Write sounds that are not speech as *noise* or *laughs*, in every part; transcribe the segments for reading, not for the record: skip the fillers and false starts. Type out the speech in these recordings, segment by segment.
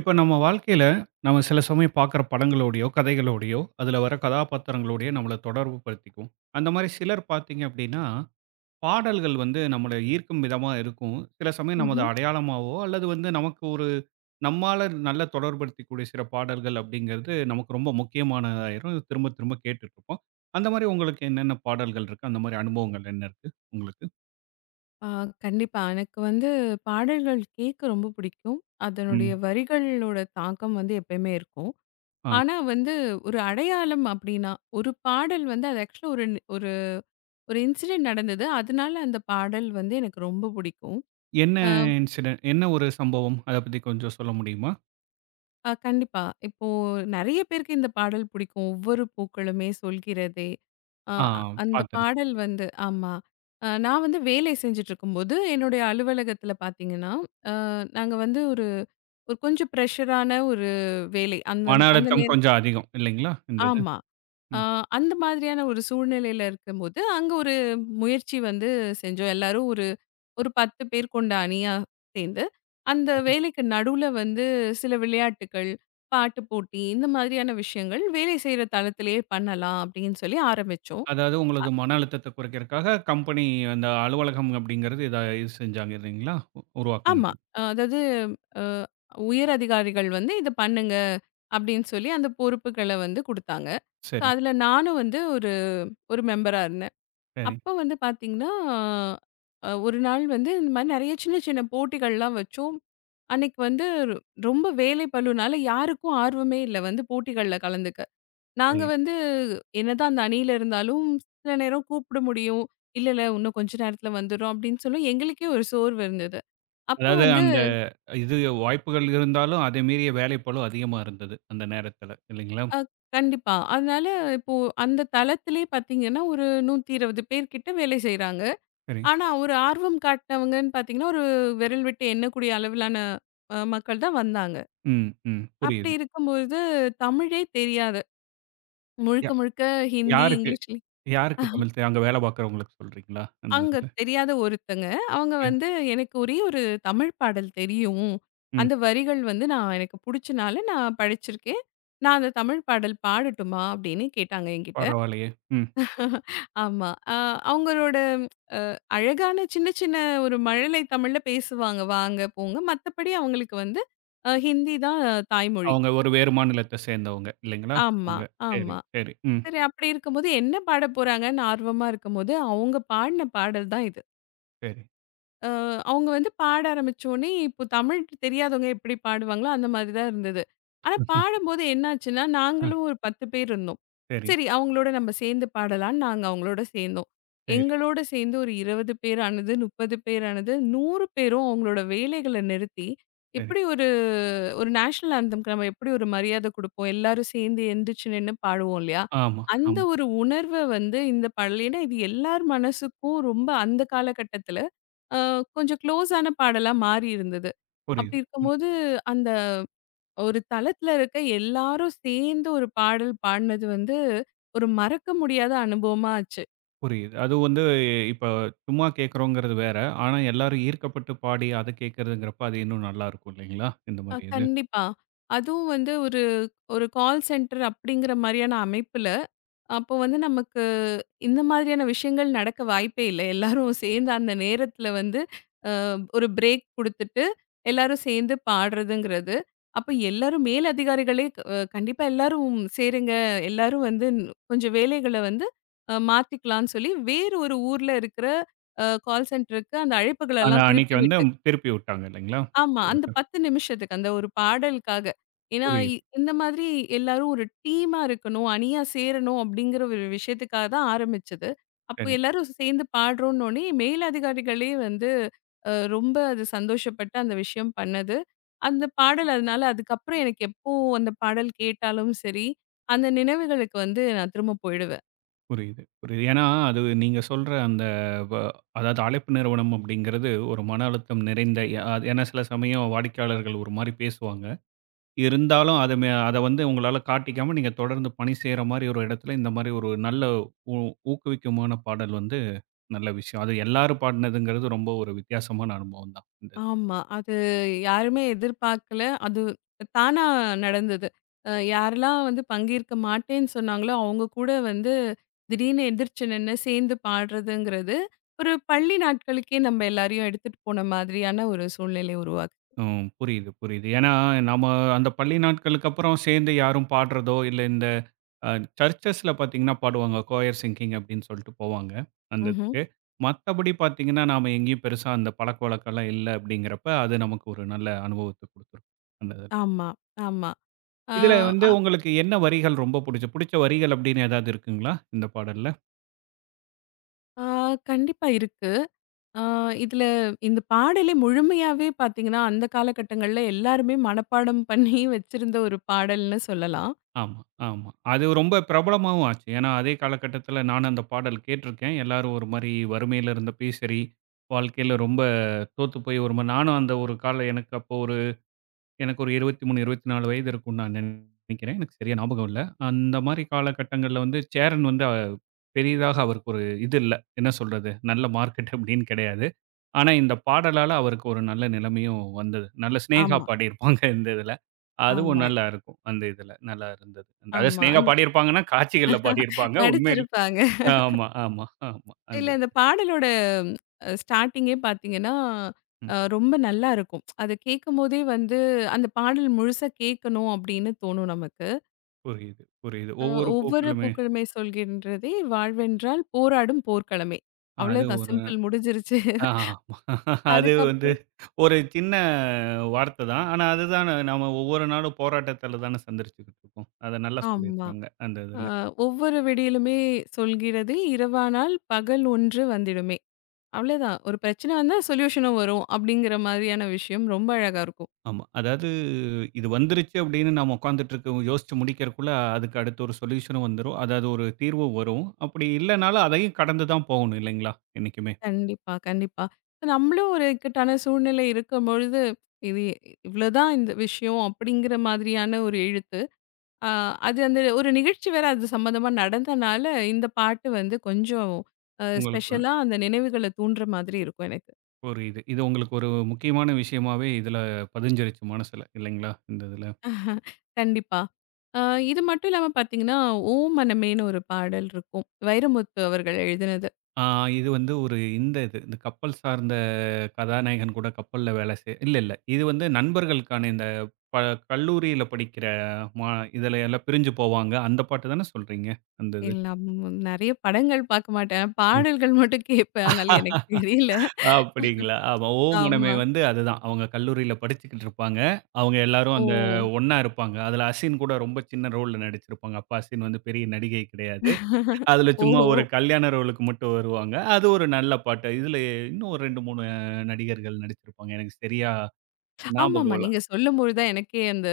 இப்ப நம்ம வாழ்க்கையில, நம்ம சில சமயம் பார்க்குற படங்களோடையோ, கதைகளோடையோ, அதில வர கதாபாத்திரங்களோடையோ நம்மள தொடர்பு படுத்திக்கும். அந்த மாரி சிலர் பார்த்தீங்க அப்டின்னா, பாடல்கள் வந்து நம்மள ஈர்க்கும் விதமா இருக்கும். சில சமயம் நமது ம்ஹ்ம். அடையாளமாவோ, அல்லது வந்து நமக்கு ஒரு நம்மால நல்ல தொடர்படுத்திக்கூடிய சில பாடல்கள் அப்படிங்கிறது நமக்கு ரொம்ப முக்கியமானதாயிரும். திரும்ப திரும்ப கேட்டுட்ருப்போம். அந்த மாரி உங்களுக்கு என்னென்ன பாடல்கள் இருக்கு? அந்த மாரி அனுபவங்கள் என்ன இருக்கு உங்களுக்கு? ஆ கண்டிப்பா. எனக்கு வந்து பாடல்கள் கேட்க ரொம்ப பிடிக்கும். அதனுடைய ம். வரிகளோட தாக்கம் வந்து எப்பயுமே இருக்கும். ஆ. ஆனா வந்து ஒரு அடையாளம் அப்படின்னா, ஒரு பாடல் வந்து அது ஆக்சுவலா ஒரு ஒரு இன்சிடென்ட் நடந்தது. அதனால அந்த பாடல் வந்து எனக்கு ரொம்ப பிடிக்கும். என்ன அ இன்சிடென்ட் என்ன ஒரு சம்பவம்? அத பத்தி கொஞ்சம் சொல்ல முடியுமா? அ கண்டிப்பா. இப்போ நெறைய பேருக்கு இந்த பாடல் பிடிக்கும். ஒவ்வொரு பூக்களுமே சொல்கிறதே. ஆ, ஆ அ அந்த பார்த்து பாடல் வந்து, ஆமா. நான் வந்து வேலை செஞ்சுட்டு இருக்கும்போது, என்னுடைய அலுவலகத்தில பார்த்தீங்கன்னா, நாங்க வந்து ஒரு ஒரு கொஞ்சம் பிரஷரான ஒரு வேலை. அந்த மன அந்த அழுத்தம் நேரம், கொஞ்சம் அதிகம் இல்லைங்களா? இந்த இது. ஆமா. அ ம். அந்த மாதிரியான ஒரு சூழ்நிலையில இருக்கும்போது, அங்க ஒரு முயற்சி வந்து செஞ்சோம். எல்லாரும் ஒரு ஒரு 10 பேர் கொண்ட அணியா சேர்ந்து, அந்த சரி. வேலைக்கு நடுவுல வந்து சில விளையாட்டுக்கள், பாட்டு போட்டி இந்த மாதிரியான விஷயங்கள் வேலை செய்ற தளத்திலேயே பண்ணலாம் அப்படின்னு சொல்லி ஆரம்பிச்சோம். அதாவது உங்களது மன அழுத்தத்த குறைக்கிறதுக்காக கம்பெனி அந்த அலுவலகம் அப்படிங்கிறது இத இது செஞ்சாங்க இல்லைங்களா? ஆமா. உருவாக்குனாங்க. அதாவது அ உயர் அதிகாரிகள் வந்து இத பண்ணுங்க அப்படின்னு சொல்லி அந்த பொறுப்புகள வந்து குடுத்தாங்க. ஸோ, சரி, அதுல நானும் வந்து ஒரு ஒரு மெம்பரா இருந்தேன். சரி, அப்ப வந்து பார்த்தீங்கன்னா, ஒரு நாள் வந்து இந்த மாரி நெறைய சின்ன சின்ன போட்டிகள்லாம் வச்சோம். அன்னைக்கு வந்து ரொம்ப வேலை பளுனால யாருக்கும் ஆர்வமே இல்ல வந்து போட்டிகள்ல கலந்துக்க. நாங்க சரி. வந்து என்னதான் அந்த அணியில இருந்தாலும், சில நேரம் கூப்பிட முடியும். இல்ல, இல்ல, இன்னும் கொஞ்ச நேரத்துல வந்துரும் அப்படின்னு சொல்லி எங்களுக்கே ஒரு சோர்வு இருந்தது. அப்போ அதாவது வந்து. அந்த இது வாய்ப்புகள் இருந்தாலும் அதை மீறிய வேலைப்பளு அதிகமா இருந்தது அந்த நேரத்தில இல்லைங்களா? அ கண்டிப்பா. அதனால இப்போ அந்த தளத்திலே பார்த்தீங்கன்னா, ஒரு 120 பேர் கிட்ட வேலை செய்றாங்க. சரி. ஆனா, ஒரு ஆர்வம் காட்டினவங்கன்னு பார்த்தீங்கன்னா, ஒரு விரல் விட்டு எண்ணக்கூடிய அளவிலான மக்கள் தான் வந்தாங்க. ம், ம். அப்படி புரியுது. இருக்கும்பொழுது தமிழே தெரியாத, யா முழுக்க முழுக்க ஹிந்தி, யாருக்கு இங்கிலீஷ்ல யாருக்கு தமிழ் தே அங்க வேலை பார்க்குறவங்களுக்கு சொல்றீங்களா? அந்த அங்க இதுல. தெரியாத ஒருத்தங்க. அவங்க யா வந்து எனக்கு ஒரே ஒரு தமிழ் பாடல் தெரியும். ம். அந்த வரிகள் வந்து நான் எனக்கு புடிச்சனால நான் படிச்சிருக்கேன். நான் அந்த தமிழ் பாடல் பாடட்டுமா? அப்படின்னு கேட்டாங்க என்கிட்ட. பரவாயில்லையே. ம். ஆமா. அவங்களோட அழகான சின்ன சின்ன ஒரு மழலை தமிழ்ல பேசுவாங்க. வாங்க, போங்க. மத்தபடி அவங்களுக்கு வந்து ஹிந்தி தான் தாய்மொழி. அவங்க ஒரு வேறு மாநிலத்த சேர்ந்தவங்க இல்லைங்களா? ஆமா, அவங்க. சரி, ஆமா. சரி. ம். சரி, அப்படி இருக்கும்போது என்ன பாட போறாங்கன்னு ஆர்வமா இருக்கும்போது, அவங்க பாடின பாடல் தான் இது. சரி. அ அவங்க வந்து பாட ஆரம்பிச்சோனே, இப்போ தமிழ் தெரியாதவங்க எப்படி பாடுவாங்களோ, அந்த மாதிரி தான் இருந்தது. ஆனா பாடும்போது என்னாச்சுன்னா, அ நாங்களும் ஒரு 10 பேர் இருந்தோம். சரி. சரி, அவங்களோட நம்ம சேர்ந்து பாடலான்னு நாங்க அவங்களோட சேர்ந்தோம். சரி, எங்களோட சேர்ந்து ஒரு 20 பேர் ஆனது, 30 பேர் ஆனது, 100 பேரும் அவங்களோட வேலைகள நிறுத்தி, சரி. எப்படி ஒரு ஒரு நேஷனல் ஆந்தம்க்கு நம்ம எப்படி ஒரு மரியாதை குடுப்போம், எல்லாரும் சேர்ந்து எந்திரிச்சு நின்னு பாடுவோம் இல்லையா? ஆமா, அந்த ஆமா. ஒரு உணர்வ வந்து இந்த பாடல் ஏன்னா இது எல்லார் மனசுக்கும் ரொம்ப அந்த காலகட்டத்தில அ கொஞ்சம் க்ளோஸான பாடலா மாறி இருந்தது. புரியுது. அப்படி ம். இருக்கும்போது, அந்த ஒரு தளத்துல இருக்க எல்லாரும் சேர்ந்து ஒரு பாடல் பாடுனது வந்து, ஒரு மறக்க முடியாத அனுபவமா ஆச்சு. புரியுது. அது வந்து இப்ப சும்மா கேட்கிறோங்கிறது வேற. ஆனா எல்லாரும் ஈர்க்கப்பட்டு பாடி அத கேட்கிறதுங்கிறப்ப அது இன்னும் நல்லா இருக்கும் இல்லைங்களா? இந்த மாரி இது. கண்டிப்பா. அதுவும் வந்து ஒரு ஒரு கால் சென்டர் அப்படிங்கிற மாரியான அமைப்புல, அப்போ வந்து நமக்கு இந்த மாதிரியான விஷயங்கள் நடக்க வாய்ப்பே இல்ல. எல்லாரும் சேர்ந்து அந்த நேரத்துல வந்து ஒரு பிரேக் குடுத்துட்டு, எல்லாரும் சேர்ந்து பாடுறதுங்கிறது. அப்ப எல்லாரும் மேல் அதிகாரிகளே கண்டிப்பா எல்லாரும் சேருங்க. எல்லாரும் வந்து கொஞ்சம் வேலைகள வந்து மாத்திக்கலான்னு சொல்லி, வேறு ஒரு ஊர்ல இருக்கிற கால் சென்டருக்கு அந்த ஆனா அழைப்புகளெல்லாம் அன்னைக்கு திருப்பி வந்து விட். திருப்பி விட்டாங்க இல்லைங்களா? ஆமா. இதுல. அந்த 10 நிமிஷத்துக்கு, அந்த ஒரு பாடலுக்காக. ஏன்னா, புரியுது. இந்த மாதிரி எல்லாரும் ஒரு டீமா இருக்கணும், அணியா சேரணும் அப்படிங்கிற ஒரு விஷயத்துக்காக தான் ஆரம்பிச்சது. அப்போ சரி. எல்லாரும் சேர்ந்து பாடுறோம்னோனே, மேலதிகாரிகளே வந்து ரொம்ப அது சந்தோஷப்பட்டு அந்த விஷயம் பண்ணது. அந்த பாடல் அதனால அதுக்கப்புறம் எனக்கு எப்போ அந்த பாடல் கேட்டாலும் சரி, அந்த நினைவுகளுக்கு வந்து நான் திரும்ப போயிடுவேன். புரியுது, புரியுது. ஏன்னா அது நீங்க சொல்ற அந்த வ அதாவது அழைப்பு நிறுவனம் அப்படிங்கிறது ஒரு மன அழுத்தம் நிறைந்த ஏன்னா சில சமயம் வாடிக்கையாளர்கள் ஒரு மாரி பேசுவாங்க. இருந்தாலும் அத மே அத வந்து உங்களால காட்டிக்காம நீங்க தொடர்ந்து பணி செய்ற மாரி ஒரு இடத்துல, இந்த மாரி ஒரு நல்ல ஊ ஊக்குவிக்குமான பாடல் வந்து நல்ல விஷயம். அது எல்லாரும் பாடுனதுங்கிறது ரொம்ப ஒரு வித்தியாசமான அனுபவம் தான். இந்த இது. ஆமா. அது யாருமே எதிர்பார்க்கல. அது தானா நடந்தது. யாரெல்லாம் வந்து பங்கேற்க மாட்டேன்னு சொன்னாங்களோ, அவங்க கூட வந்து திடீர்னு எந்திரிச்சு நின்னு சேர்ந்து பாடுறதுங்கிறது, ஒரு பள்ளி நாட்களுக்கே நம்ம எல்லாரையும் எடுத்துட்டு போன மாதிரியான ஒரு சூழ்நிலை உருவாக்கு. ம். புரியுது, புரியுது. ஏன்னா, நம்ம அந்த பள்ளி நாட்களுக்கு அப்புறம் சேர்ந்து யாரும் பாடுறதோ, இல்ல இந்த அ சர்ச்சஸ்ல பார்த்தீங்கன்னா பாடுவாங்க. கோயர் சிங்கிங் அப்படின்னு சொல்லிட்டு போவாங்க, அந்த ம்ஹ்ம். இதுக்கு. மத்தபடி பார்த்தீங்கன்னா, நாம எங்கேயும் பெருசா அந்த பழக்கவழக்கம்லாம் இல்ல அப்படிங்கிறப்ப, அது நமக்கு ஒரு நல்ல அனுபவத்த குடுத்துரும். அந்த ஆமா, ஆமா. ஆ இதுல வந்து அ உங்களுக்கு என்ன வரிகள் ரொம்ப புடிச்ச வரிகள் அப்படின்னு ஏதாவது இருக்குங்களா? இந்த பாடல்ல? ஆ கண்டிப்பா இருக்கு. ஆ இதுல இந்த பாடலே முழுமையாவே பார்த்தீங்கன்னா, அந்த காலகட்டங்கள்ல எல்லாருமே மனப்பாடம் பண்ணி வச்சிருந்த ஒரு பாடல்னு சொல்லலாம். ஆமா, ஆமா. அது ரொம்ப பிரபலமாவும் ஆச்சு. ஏன்னா, அதே காலகட்டத்தில நானும் அந்த பாடல் கேட்டிருக்கேன். எல்லாரும் ஒரு மாரி வறுமையில இருந்தப்பயும் சரி, வாழ்க்கையில ரொம்ப தோத்து போய் ஒரு மாரி நானும் அந்த ஒரு கால எனக்கு அப்போ ஒரு எனக்கு ஒரு 23, 24 வயது இருக்கும்னு நான் நினைக்கிறேன். எனக்கு சரியா ஞாபகம் இல்ல. அந்த மாரி காலகட்டங்கள்ல வந்து சேரன் வந்து பெரிதாக அவருக்கு ஒரு இது இல்ல. என்ன சொல்றது? நல்ல மார்க்கெட் அப்படின்னு கிடையாது. ஆனா, இந்த பாடலால அவருக்கு ஒரு நல்ல நிலைமையும் வந்தது. நல்ல சினேகா ஆமா. பாடியிருப்பாங்க *laughs* இந்த இதுல. அதுவும் ஆமா. நல்லா இருக்கும். அந்த இதுல நல்லா இருந்தது. அதாவது ஆமா. சினேகா அந்த பாடியிருப்பாங்கன்னா, காட்சிகள்ல பாடியிருப்பாங்க. உண்மையில் நடிச்சிருப்பாங்க. ஆமா, ஆமா, ஆமா. அந்த இல்ல, இந்த பாடலோட ஸ்டார்ட்டிங்கே பார்த்தீங்கன்னா, ம். ரொம்ப நல்லா இருக்கும். அத கேட்கும்போதே வந்து அந்த பாடல் முழுசா கேட்கணும் அப்படின்னு தோணும் நமக்கு. புரியுது, புரியுது. அ ஒவ்வொரு ஒவ்வொரு போக்கிலுமே பூக்களுமே சொல்கின்றதே வாழ்வென்றால் போராடும் போர்க்களமே. அது அவ்வளோதான், ஒரு சிம்பிள் முடிஞ்சிருச்சு. ஆமா. அது வந்து அதுக்கப்புறம், ஒரு சின்ன வார்த்தை தான். ஆனா அதுதான் நம்ம ஒவ்வொரு நாளும் போராட்டத்துல தான சந்திச்சுக்கிட்டு இருக்கோம். அத நல்லா ஆமா. சொல்லியிருக்காங்க அந்த அ இதுல. ஒவ்வொரு விடியலுமே சொல்கிறது இரவானால் பகல் ஒன்று வந்திடுமே. அவ்வளோதான். ஒரு பிரச்சனை வந்தா சொல்யூஷனும் வரும் அப்படிங்கிற மாதிரியான விஷயம் ரொம்ப அழகா இருக்கும். ஆமா. அதாவது இது வந்துருச்சு அப்படின்னு நம்ம உட்கார்ந்துட்டு இருக்க யோசிச்சு முடிக்கிறதுக்குள்ள அதுக்கு அடுத்து ஒரு சொல்யூஷனும் வந்துரும். அதாவது ஒரு தீர்வு வரும். அப்படி இல்லனாலும் அதையும் கடந்து தான் போகணும் இல்லைங்களா? என்னைக்குமே. கண்டிப்பா, கண்டிப்பா. இப்ப நம்மளும் ஒரு இக்கட்டான சூழ்நிலை இருக்கும்பொழுது, இது இவ்வளோதான் இந்த விஷயம் அப்படிங்கிற மாதிரியான ஒரு எழுத்து. அ அது அந்த ஒரு நிகழ்ச்சி வேற அது சம்மந்தமா நடந்தனால, இந்த பாட்டு வந்து கொஞ்சம் உங்களுக்கு ஒரு ஸ்பெஷலா அந்த நினைவுகள தூண்டுற மாதிரி இருக்கும் எனக்கு. ஒரு இது. இது உங்களுக்கு ஒரு முக்கியமான விஷயமாவே இதுல பதிஞ்சிருச்சு மனசுல இல்லைங்களா? இந்த இதுல. கண்டிப்பா. அ இது மட்டும் இல்லாம பார்த்தீங்கன்னா, "ஓ மனமேன்னு" ஒரு பாடல் இருக்கும். வைரமுத்து அவர்கள் எழுதினது. ஆ இது வந்து ஒரு இந்த இது, இந்த கப்பல் சார்ந்த கதாநாயகன் கூட கப்பல்ல வேலை செய் இல்ல, இல்ல. இது வந்து நண்பர்களுக்கான இந்த ப கல்லூரியில படிக்கிற மா இதுல எல்லாம் பிரிஞ்சு போவாங்க. அந்த பாட்டு தானே சொல்றீங்க? அந்த இது. எல்லாம் நெறைய படங்கள் பார்க்க மாட்டேன். பாடல்கள் மட்டும் கேட்பேன். அதனால எனக்கு தெரியல. அப்படிங்களா? ஆமா. "ஓ மனமே" ஆமா. வந்து அதுதான். அவங்க கல்லூரியில படிச்சுக்கிட்டு இருப்பாங்க. அவங்க எல்லாரும் ஓ! அந்த ஒண்ணா இருப்பாங்க. அதுல அசின் கூட ரொம்ப சின்ன ரோல்ல நடிச்சிருப்பாங்க. அப்ப அசின் வந்து பெரிய நடிகை கிடையாது. அதுல சும்மா ஓஹோ! ஒரு கல்யாண ரோலுக்கு மட்டும் வருவாங்க. அது ஒரு நல்ல பாட்டு. இதுல இன்னும் ஒரு 2, 3 நடிகர்கள் நடிச்சிருப்பாங்க. எனக்கு சரியா ஆமாமா. ஞாபகம் இல்ல. நீங்க சொல்லும்பொழுது தான் எனக்கே அந்த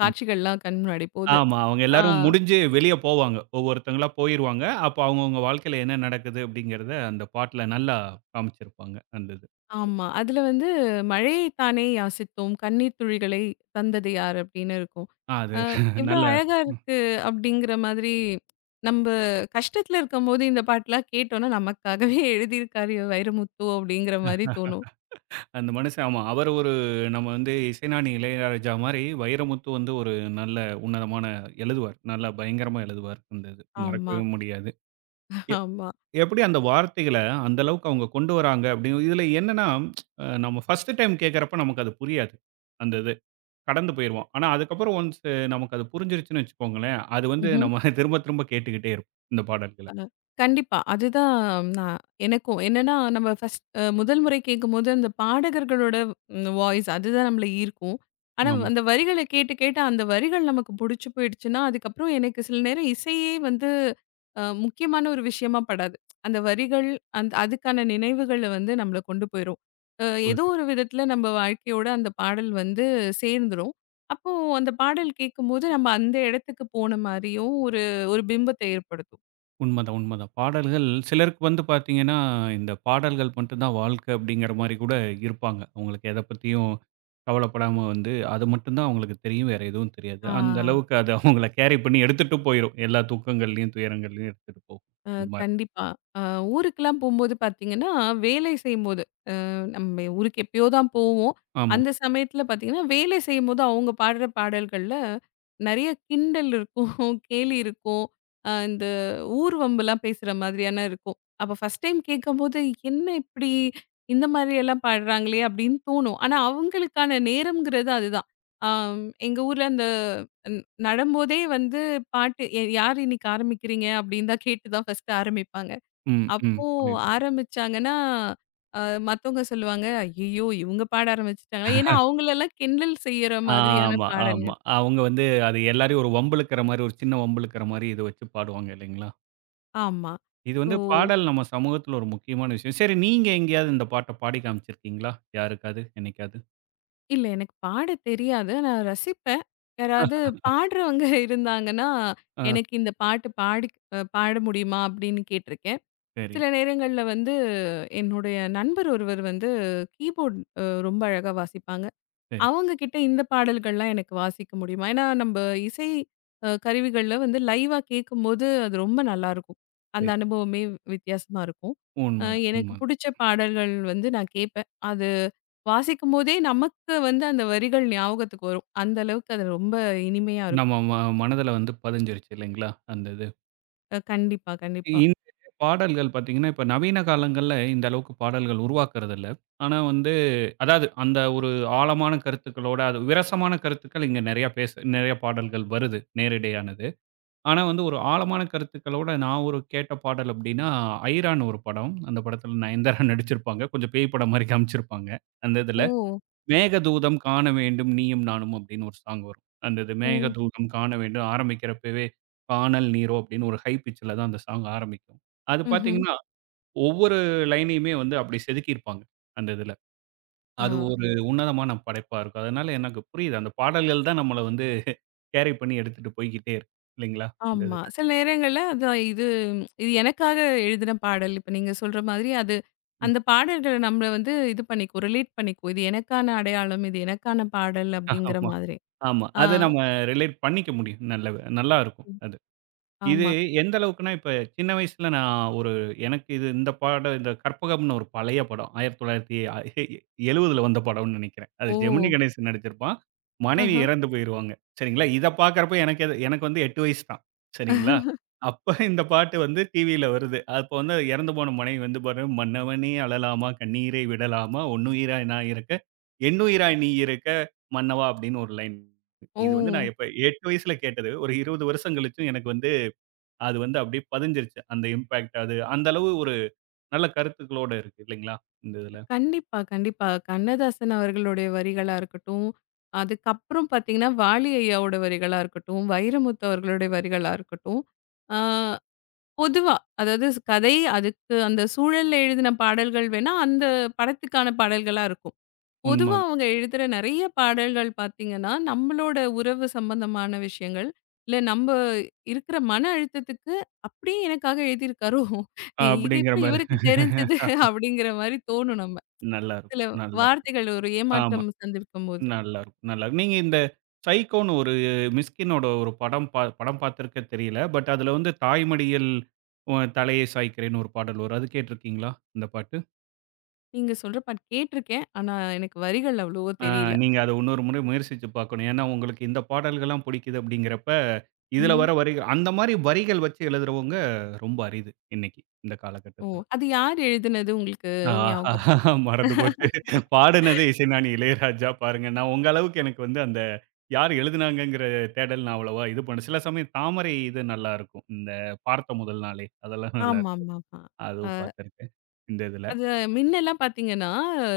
ம். காட்சிகள்லாம் கண் முன்னாடி போகுது. ஆமா. அவங்க ஆ எல்லாரும் முடிஞ்சு வெளிய போவாங்க. ஒவ்வொருத்தங்களா போயிருவாங்க. அப்ப அவங்கவங்க வாழ்க்கையில என்ன நடக்குது அப்படிங்கிறத அந்த பாட்டுல நல்லா காமிச்சிருப்பாங்க. அந்த இது. ஆமா. அதுல வந்து "மழையை தானே யாசித்தோம், கண்ணீர் துளிகளை தந்தது யார்?" அப்படின்னு இருக்கும். ஆ, அது அ *laughs* எவ்ளோ நல்ல அழகா ம். இருக்கு அப்படிங்கிற மாதிரி நம்ப கஷ்டத்துல இருக்கும்போது இந்த பாட்டுலாம் கேட்டோம்னா, நமக்காகவே எழுதியிருக்காரு வைரமுத்து அப்படிங்கிற மாரி தோணும். அந்த மனுஷன் ஆமா. அவர் ஒரு நம்ம வந்து இசைஞானி இளையராஜா மாரி வைரமுத்து வந்து ஒரு நல்ல உன்னதமான எழுதுவார். நல்லா பயங்கரமா எழுதுவார். அந்த இது. ஆமா, மறக்கவே முடியாது. ஆமா. எப்படி அந்த வார்த்தைகள அந்த அளவுக்கு அவங்க கொண்டு வராங்க அப்படின்னு இதில என்னன்னா, நம்ம ஃபர்ஸ்ட் டைம் கேட்கிறப்ப நமக்கு அது புரியாது. அந்த இது கடந்து போயிருவோம். ஆனா அதுக்கப்புறம் ஒன்ஸ் நமக்கு அது புரிஞ்சிருச்சுன்னு வச்சுக்கோங்களேன், அது வந்து நம்ம திரும்ப திரும்ப கேட்டுக்கிட்டே இருப்போம். இந்த பாடல்கள. அ கண்டிப்பா. அதுதான் நான், எனக்கும். என்னன்னா நம்ம ஃபர்ஸ்ட் முதல் முறை கேட்கும்போது அந்த பாடகர்களோட வாய்ஸ் அதுதான் நம்மள ஈர்க்கும். ஆனா அந்த வரிகள கேட்டு கேட்டு அந்த வரிகள் நமக்கு புடிச்சு போயிடுச்சுன்னா, அதுக்கப்புறம் எனக்கு சில நேரம் இசையே வந்து முக்கியமான ஒரு விஷயமா படாது. அந்த வரிகள் அந்த அதுக்கான நினைவுகள வந்து நம்மள கொண்டு போயிரும். அ ஆமா. ஏதோ ஒரு விதத்துல நம்ம வாழ்க்கையோட அந்த பாடல் வந்து சேர்ந்துரும். அப்போ அந்த பாடல் கேட்கும்போது நம்ம அந்த இடத்துக்கு போன மாரியும் ஒரு ஒரு பிம்பத்த ஏற்படுத்தும். உண்மதான், உண்மதான். பாடல்கள் சிலருக்கு வந்து பார்த்தீங்கன்னா, இந்த பாடல்கள் மட்டும் தான் வாழ்க்கை அப்படிங்கிற மாரி கூட இருப்பாங்க. அவங்களுக்கு எத பத்தியும் கவலைப்படாம வந்து அது மட்டும் தான் அவங்களுக்கு தெரியும். வேற எதுவும் தெரியாது. ஆ, அந்த அளவுக்கு அது அவங்கள கேரி பண்ணி எடுத்துட்டு போயிரும். எல்லா துக்கங்கள்லயும், துயரங்கள்லயும் எடுத்துட்டு போகும். அ இந்த மாரி. கண்டிப்பா. அ ஊருக்கெல்லாம் போம்போது பார்த்தீங்கன்னா, வேலை செய்யும் நம்ம ஊருக்கு எப்பயோ தான் போவோம். ஆமா. அந்த சமயத்துல பார்த்தீங்கன்னா, வேலை செய்யும்போது அவங்க பாடுற பாடல்கள்ல நெறைய கிண்டல் இருக்கும், *laughs* கேலி இருக்கும். இந்த ஊர் வம்பெல்லாம் பேசுற மாதிரியான இருக்கும். அப்ப ஃபர்ஸ்ட் டைம் கேட்கும்போது, "என்ன இப்படி இந்த மாதிரியெல்லாம் பாடுறாங்களே!" அப்படின்னு தோணும். ஆனா அவங்களுக்கான நேரம்ங்கிறது அதுதான். ஆம், எங்க ஊர்ல அந்த ந நடும்போதே வந்து பாட்டு "யார் இன்னைக்கு ஆரம்பிக்கிறீங்க?" அப்படின்னு தான் கேட்டு தான் ஃபர்ஸ்ட்டு ஆரம்பிப்பாங்க. ம், ம். அப்போ புரியுது. ஆரம்பிச்சாங்கன்னா, அ மத்தவங்க சொல்லுவாங்க, "ஐயய்யோ! இவங்க பாட ஆரம்பிச்சுட்டாங்களா?" ஏன்னா அவங்களலாம் கிண்டல் செய்யற மாதிரியான ஆமா, ஆமா. பாடல்கள். அவங்க வந்து அது எல்லாரையும் ஒரு வம்பிழுக்கிற மாரி, ஒரு சின்ன வம்பிழுக்கிற மாரி இத வச்சு பாடுவாங்க இல்லைங்களா? ஆமா. இது ஓ! வந்து பாடல் நம்ம சமூகத்துல ஒரு முக்கியமான விஷயம். சரி நீங்க எங்கேயாவது இந்த பாட்ட பாடி காமிச்சிருக்கீங்களா? யாருக்காவது, என்னைக்காவது? இல்ல, எனக்கு பாட தெரியாது. நான் ரசிப்பேன். யாராவது பாடுறவங்க *laughs* இருந்தாங்கன்னா, ஆ, எனக்கு இந்த பாட்டு பாடி பாட முடியுமா? அப்படின்னு கேட்டுருக்கேன். சரி, சில நேரங்கள்ல வந்து என்னுடைய நண்பர் ஒருவர் வந்து கீபோர்ட் ரொம்ப அழகா வாசிப்பாங்க. சரி, அவங்க கிட்ட இந்த பாடல்கள்லாம் எனக்கு வாசிக்க முடியுமா? ஏன்னா நம்ப இசை கருவிகள்ல வந்து லைவா கேட்கும்போது அது ரொம்ப நல்லாருக்கும். அந்த சரி. அனுபவமே வித்தியாசமா இருக்கும். அ உண்மதான், எனக்கு உண்மதான். புடிச்ச பாடல்கள் வந்து நான் கேட்பேன். அது வாசிக்கும்போதே நமக்கு வந்து அந்த வரிகள் ஞாபகத்துக்கு வரும். அந்த அளவுக்கு அது ரொம்ப இனிமையா இருக்கும். நம்ம மனதில வந்து பதிஞ்சிருச்சு இல்லைங்களா? அந்த இது. கண்டிப்பா, கண்டிப்பா. இந்த பாடல்கள் பார்த்தீங்கன்னா, இப்ப நவீன காலங்கள்ல இந்த அளவுக்கு பாடல்கள் உருவாக்குறதில்ல. ஆனா வந்து அதாவது அந்த ஒரு ஆழமான கருத்துக்களோட, அது விரசமான கருத்துக்கள் இங்க நெறையா பேச நெறையா பாடல்கள் வருது, நேரிடையானது. ஆனா வந்து ஒரு ஆழமான கருத்துக்களோட நான் ஒரு கேட்ட பாடல் அப்படின்னா, ஐரான்னு ஒரு படம். அந்த படத்தில நயன்தாரா நடிச்சிருப்பாங்க. கொஞ்சம் பேய் படம் மாரி காமிச்சிருப்பாங்க, அந்த ஓ! இதில. மேகதூதம் காண வேண்டும் நீயும் நானும் அப்படின்னு ஒரு சாங் வரும். அந்த இது ம். ஓ! மேகதூதம் காண வேண்டும் ஆரம்பிக்கிறப்பவே, கானல் நீரோ அப்படின்னு ஒரு ஹை பிட்ச்ல தான் அந்த சாங் ஆரம்பிக்கும். அது ம். ம்ஹ்ம். பார்த்தீங்கன்னா, ஒவ்வொரு லைனையுமே வந்து அப்படி செதுக்கியிருப்பாங்க, அந்த இதுல. அது ஆ. ஒரு உன்னதமான படைப்பா இருக்கும். அதனால எனக்கு புரியுது. அந்த பாடல்கள் தான் நம்மள வந்து கேரி பண்ணி எடுத்துட்டு போய்க்கிட்டே இருக்கு. இல்லைங்களா? இந்த ஆமா. இதுல. சில நேரங்கள்ல அதான் இது இது எனக்காக எழுதின பாடல். இப்ப நீங்க சொல்ற மாதிரி அது ம். அந்த பாடல்கள் நம்மள வந்து இது பண்ணிக்கும், ரிலேட் பண்ணிக்கும். இது எனக்கான அடையாளம், இது எனக்கான பாடல் அப்படிங்கிற ஆமா, மாதிரி. ஆமா. ஆ அத நம்ம ரிலேட் பண்ணிக்க முடியும். நல்ல நல்லா இருக்கும் அது. இது ஆமா. எந்த அளவுக்குன்னா, இப்ப சின்ன வயசுல நான் ஒரு எனக்கு இது இந்த பாடம் இந்த கற்பகம்னு ஒரு பழைய படம். 1970ல வந்த படம்னு நெனைக்கிறேன். அது ஓ! ஜெமினி கணேசன் நடிச்சிருப்பான். மனைவி ஆஹ. இறந்து போயிருவாங்க. சரிங்களா? இத பார்க்கிறப்ப எனக்கு எது எனக்கு வந்து 8 வயசு தான். சரிங்களா? அப்ப இந்த பாட்டு வந்து டிவியில வருது. அப்ப வந்து இறந்து போன மனைவி வந்து பாரு, "மன்னவனே அழலாமா, கண்ணீரை விடலாமா, ஒன்னுயிராய் நான் இருக்க, எண்ணுயிராய் நீ இருக்க மன்னவா" அப்படின்னு ஒரு லைன். ஓ! இது வந்து நான் எப்ப 8 வயசுல கேட்டது. ஒரு 20 வருஷம் கழிச்சும் எனக்கு வந்து அது வந்து அப்படியே பதிஞ்சிருச்சு. அந்த இம்பாக்ட் அது அந்த அளவு ஒரு நல்ல கருத்துக்களோட இருக்கு இல்லைங்களா? இந்த இதுல. கண்டிப்பா, கண்டிப்பா. கண்ணதாசன் அவர்களுடைய வரிகளா இருக்கட்டும், அதுக்கப்புறம் பார்த்தீங்கன்னா, வாலி ஐயாவோட வரிகளா இருக்கட்டும், வைரமுத்து அவர்களுடைய வரிகளா இருக்கட்டும். ஆ பொதுவா. அதாவது கதை அதுக்கு அந்த சூழல்ல எழுதின பாடல்கள் வேணா, அந்த படத்துக்கான பாடல்களா இருக்கும். உண்ம பொதுவா அது. அவங்க எழுதுற நெறைய பாடல்கள் பார்த்தீங்கன்னா, நம்மளோட உறவு சம்பந்தமான விஷயங்கள். இல்ல நம்ப இருக்கிற மன அழுத்தத்துக்கு அப்படியே எனக்காக எழுதியிருக்காரோ! இது அப்படிங்கிற எப்படி மாரி. இவருக்கு தெரிஞ்சது? அப்படிங்கிற மாரி தோணும் நம்ம. நல்லா இருக்கும். சில நல்லா இருக்கும். வார்த்தைகள் ஒரு ஆமா. ஏமாற்றம் சந்திருக்கும்போது. நல்லா இருக்கும். நல்லா இருக்கும். நீங்க இந்த சைக்கோன்னு ஒரு மிஸ்கினோட ஒரு படம் படம் பார்த்திருக்க தெரியல. பட் அதுல வந்து தாய் மடியில் உன் தலையை சாய்க்கிறேன்னு ஒரு பாடல் வரும். அது கேட்டிருக்கீங்களா? இந்த பாட்டு? நீங்க சொல்ற பாட்டு கேட்டுருக்கேன். ஆனா எனக்கு வரிகள் அவ்வளவோ ஆ தெரியல. நீங்க அத இன்னொரு முறை முயற்சிச்சு பார்க்கணும். ஏன்னா, உங்களுக்கு இந்த பாடல்கள்லாம் பிடிக்குது அப்படிங்கிறப்ப, இதில ம். வர வரிகள் அந்த மாரி வரிகள் வச்சு எழுதுறவங்க ரொம்ப அரிது இன்னைக்கு, இந்த ஓ! காலகட்டத்தில. அது யார் எழுதினது உங்களுக்கு ஞாபகம் இருக்கா? ஆஹா! மறந்து போச்சு. பாடுனது இசைஞானி இளையராஜா பாருங்க. நான் உங்க அளவுக்கு எனக்கு வந்து அந்த யார் எழுதுனாங்கங்கிற தேடல் நான் அவ்வளவா இது பண்ணல. சில சமயம் தாமரை இது நல்லாருக்கும். இந்த பார்த்த முதல் நாளே அதெல்லாம் நல்லாருக்கும். ஆமாமாமா. அ அதுவும் பார்த்துருக்கேன், இந்த இதில. அது மின்னலாம் பார்த்தீங்கன்னா,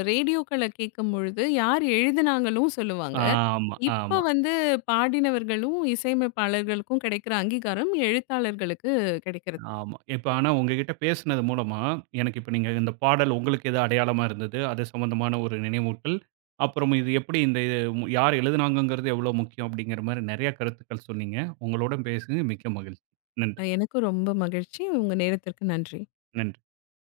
ரேடியோக்கள கேட்கும்பொழுது யார் எழுதினாங்களும் சொல்லுவாங்க. ஆமா, இப்ப ஆமா. வந்து பாடினவர்களும், இசையமைப்பாளர்களுக்கும் கிடைக்கிற அங்கீகாரம் எழுத்தாளர்களுக்கு கிடைக்கிறது. ஆமா. இப்ப ஆனா உங்ககிட்ட பேசினது மூலமா, எனக்கு இப்ப நீங்க இந்த பாடல் உங்களுக்கு எது அடையாளமா இருந்தது? அது சம்மந்தமான ஒரு நினைவூட்டல். அப்புறம் இது எப்படி இந்த இது யார் எழுதினாங்கங்கிறது எவ்வளோ முக்கியம் அப்படிங்கிற மாரி நெறைய கருத்துக்கள் சொன்னீங்க. உங்களோட பேசினது மிக்க மகிழ்ச்சி. நன்றி. எனக்கும் ரொம்ப மகிழ்ச்சி. உங்க நேரத்திற்கு நன்றி. நன்றி.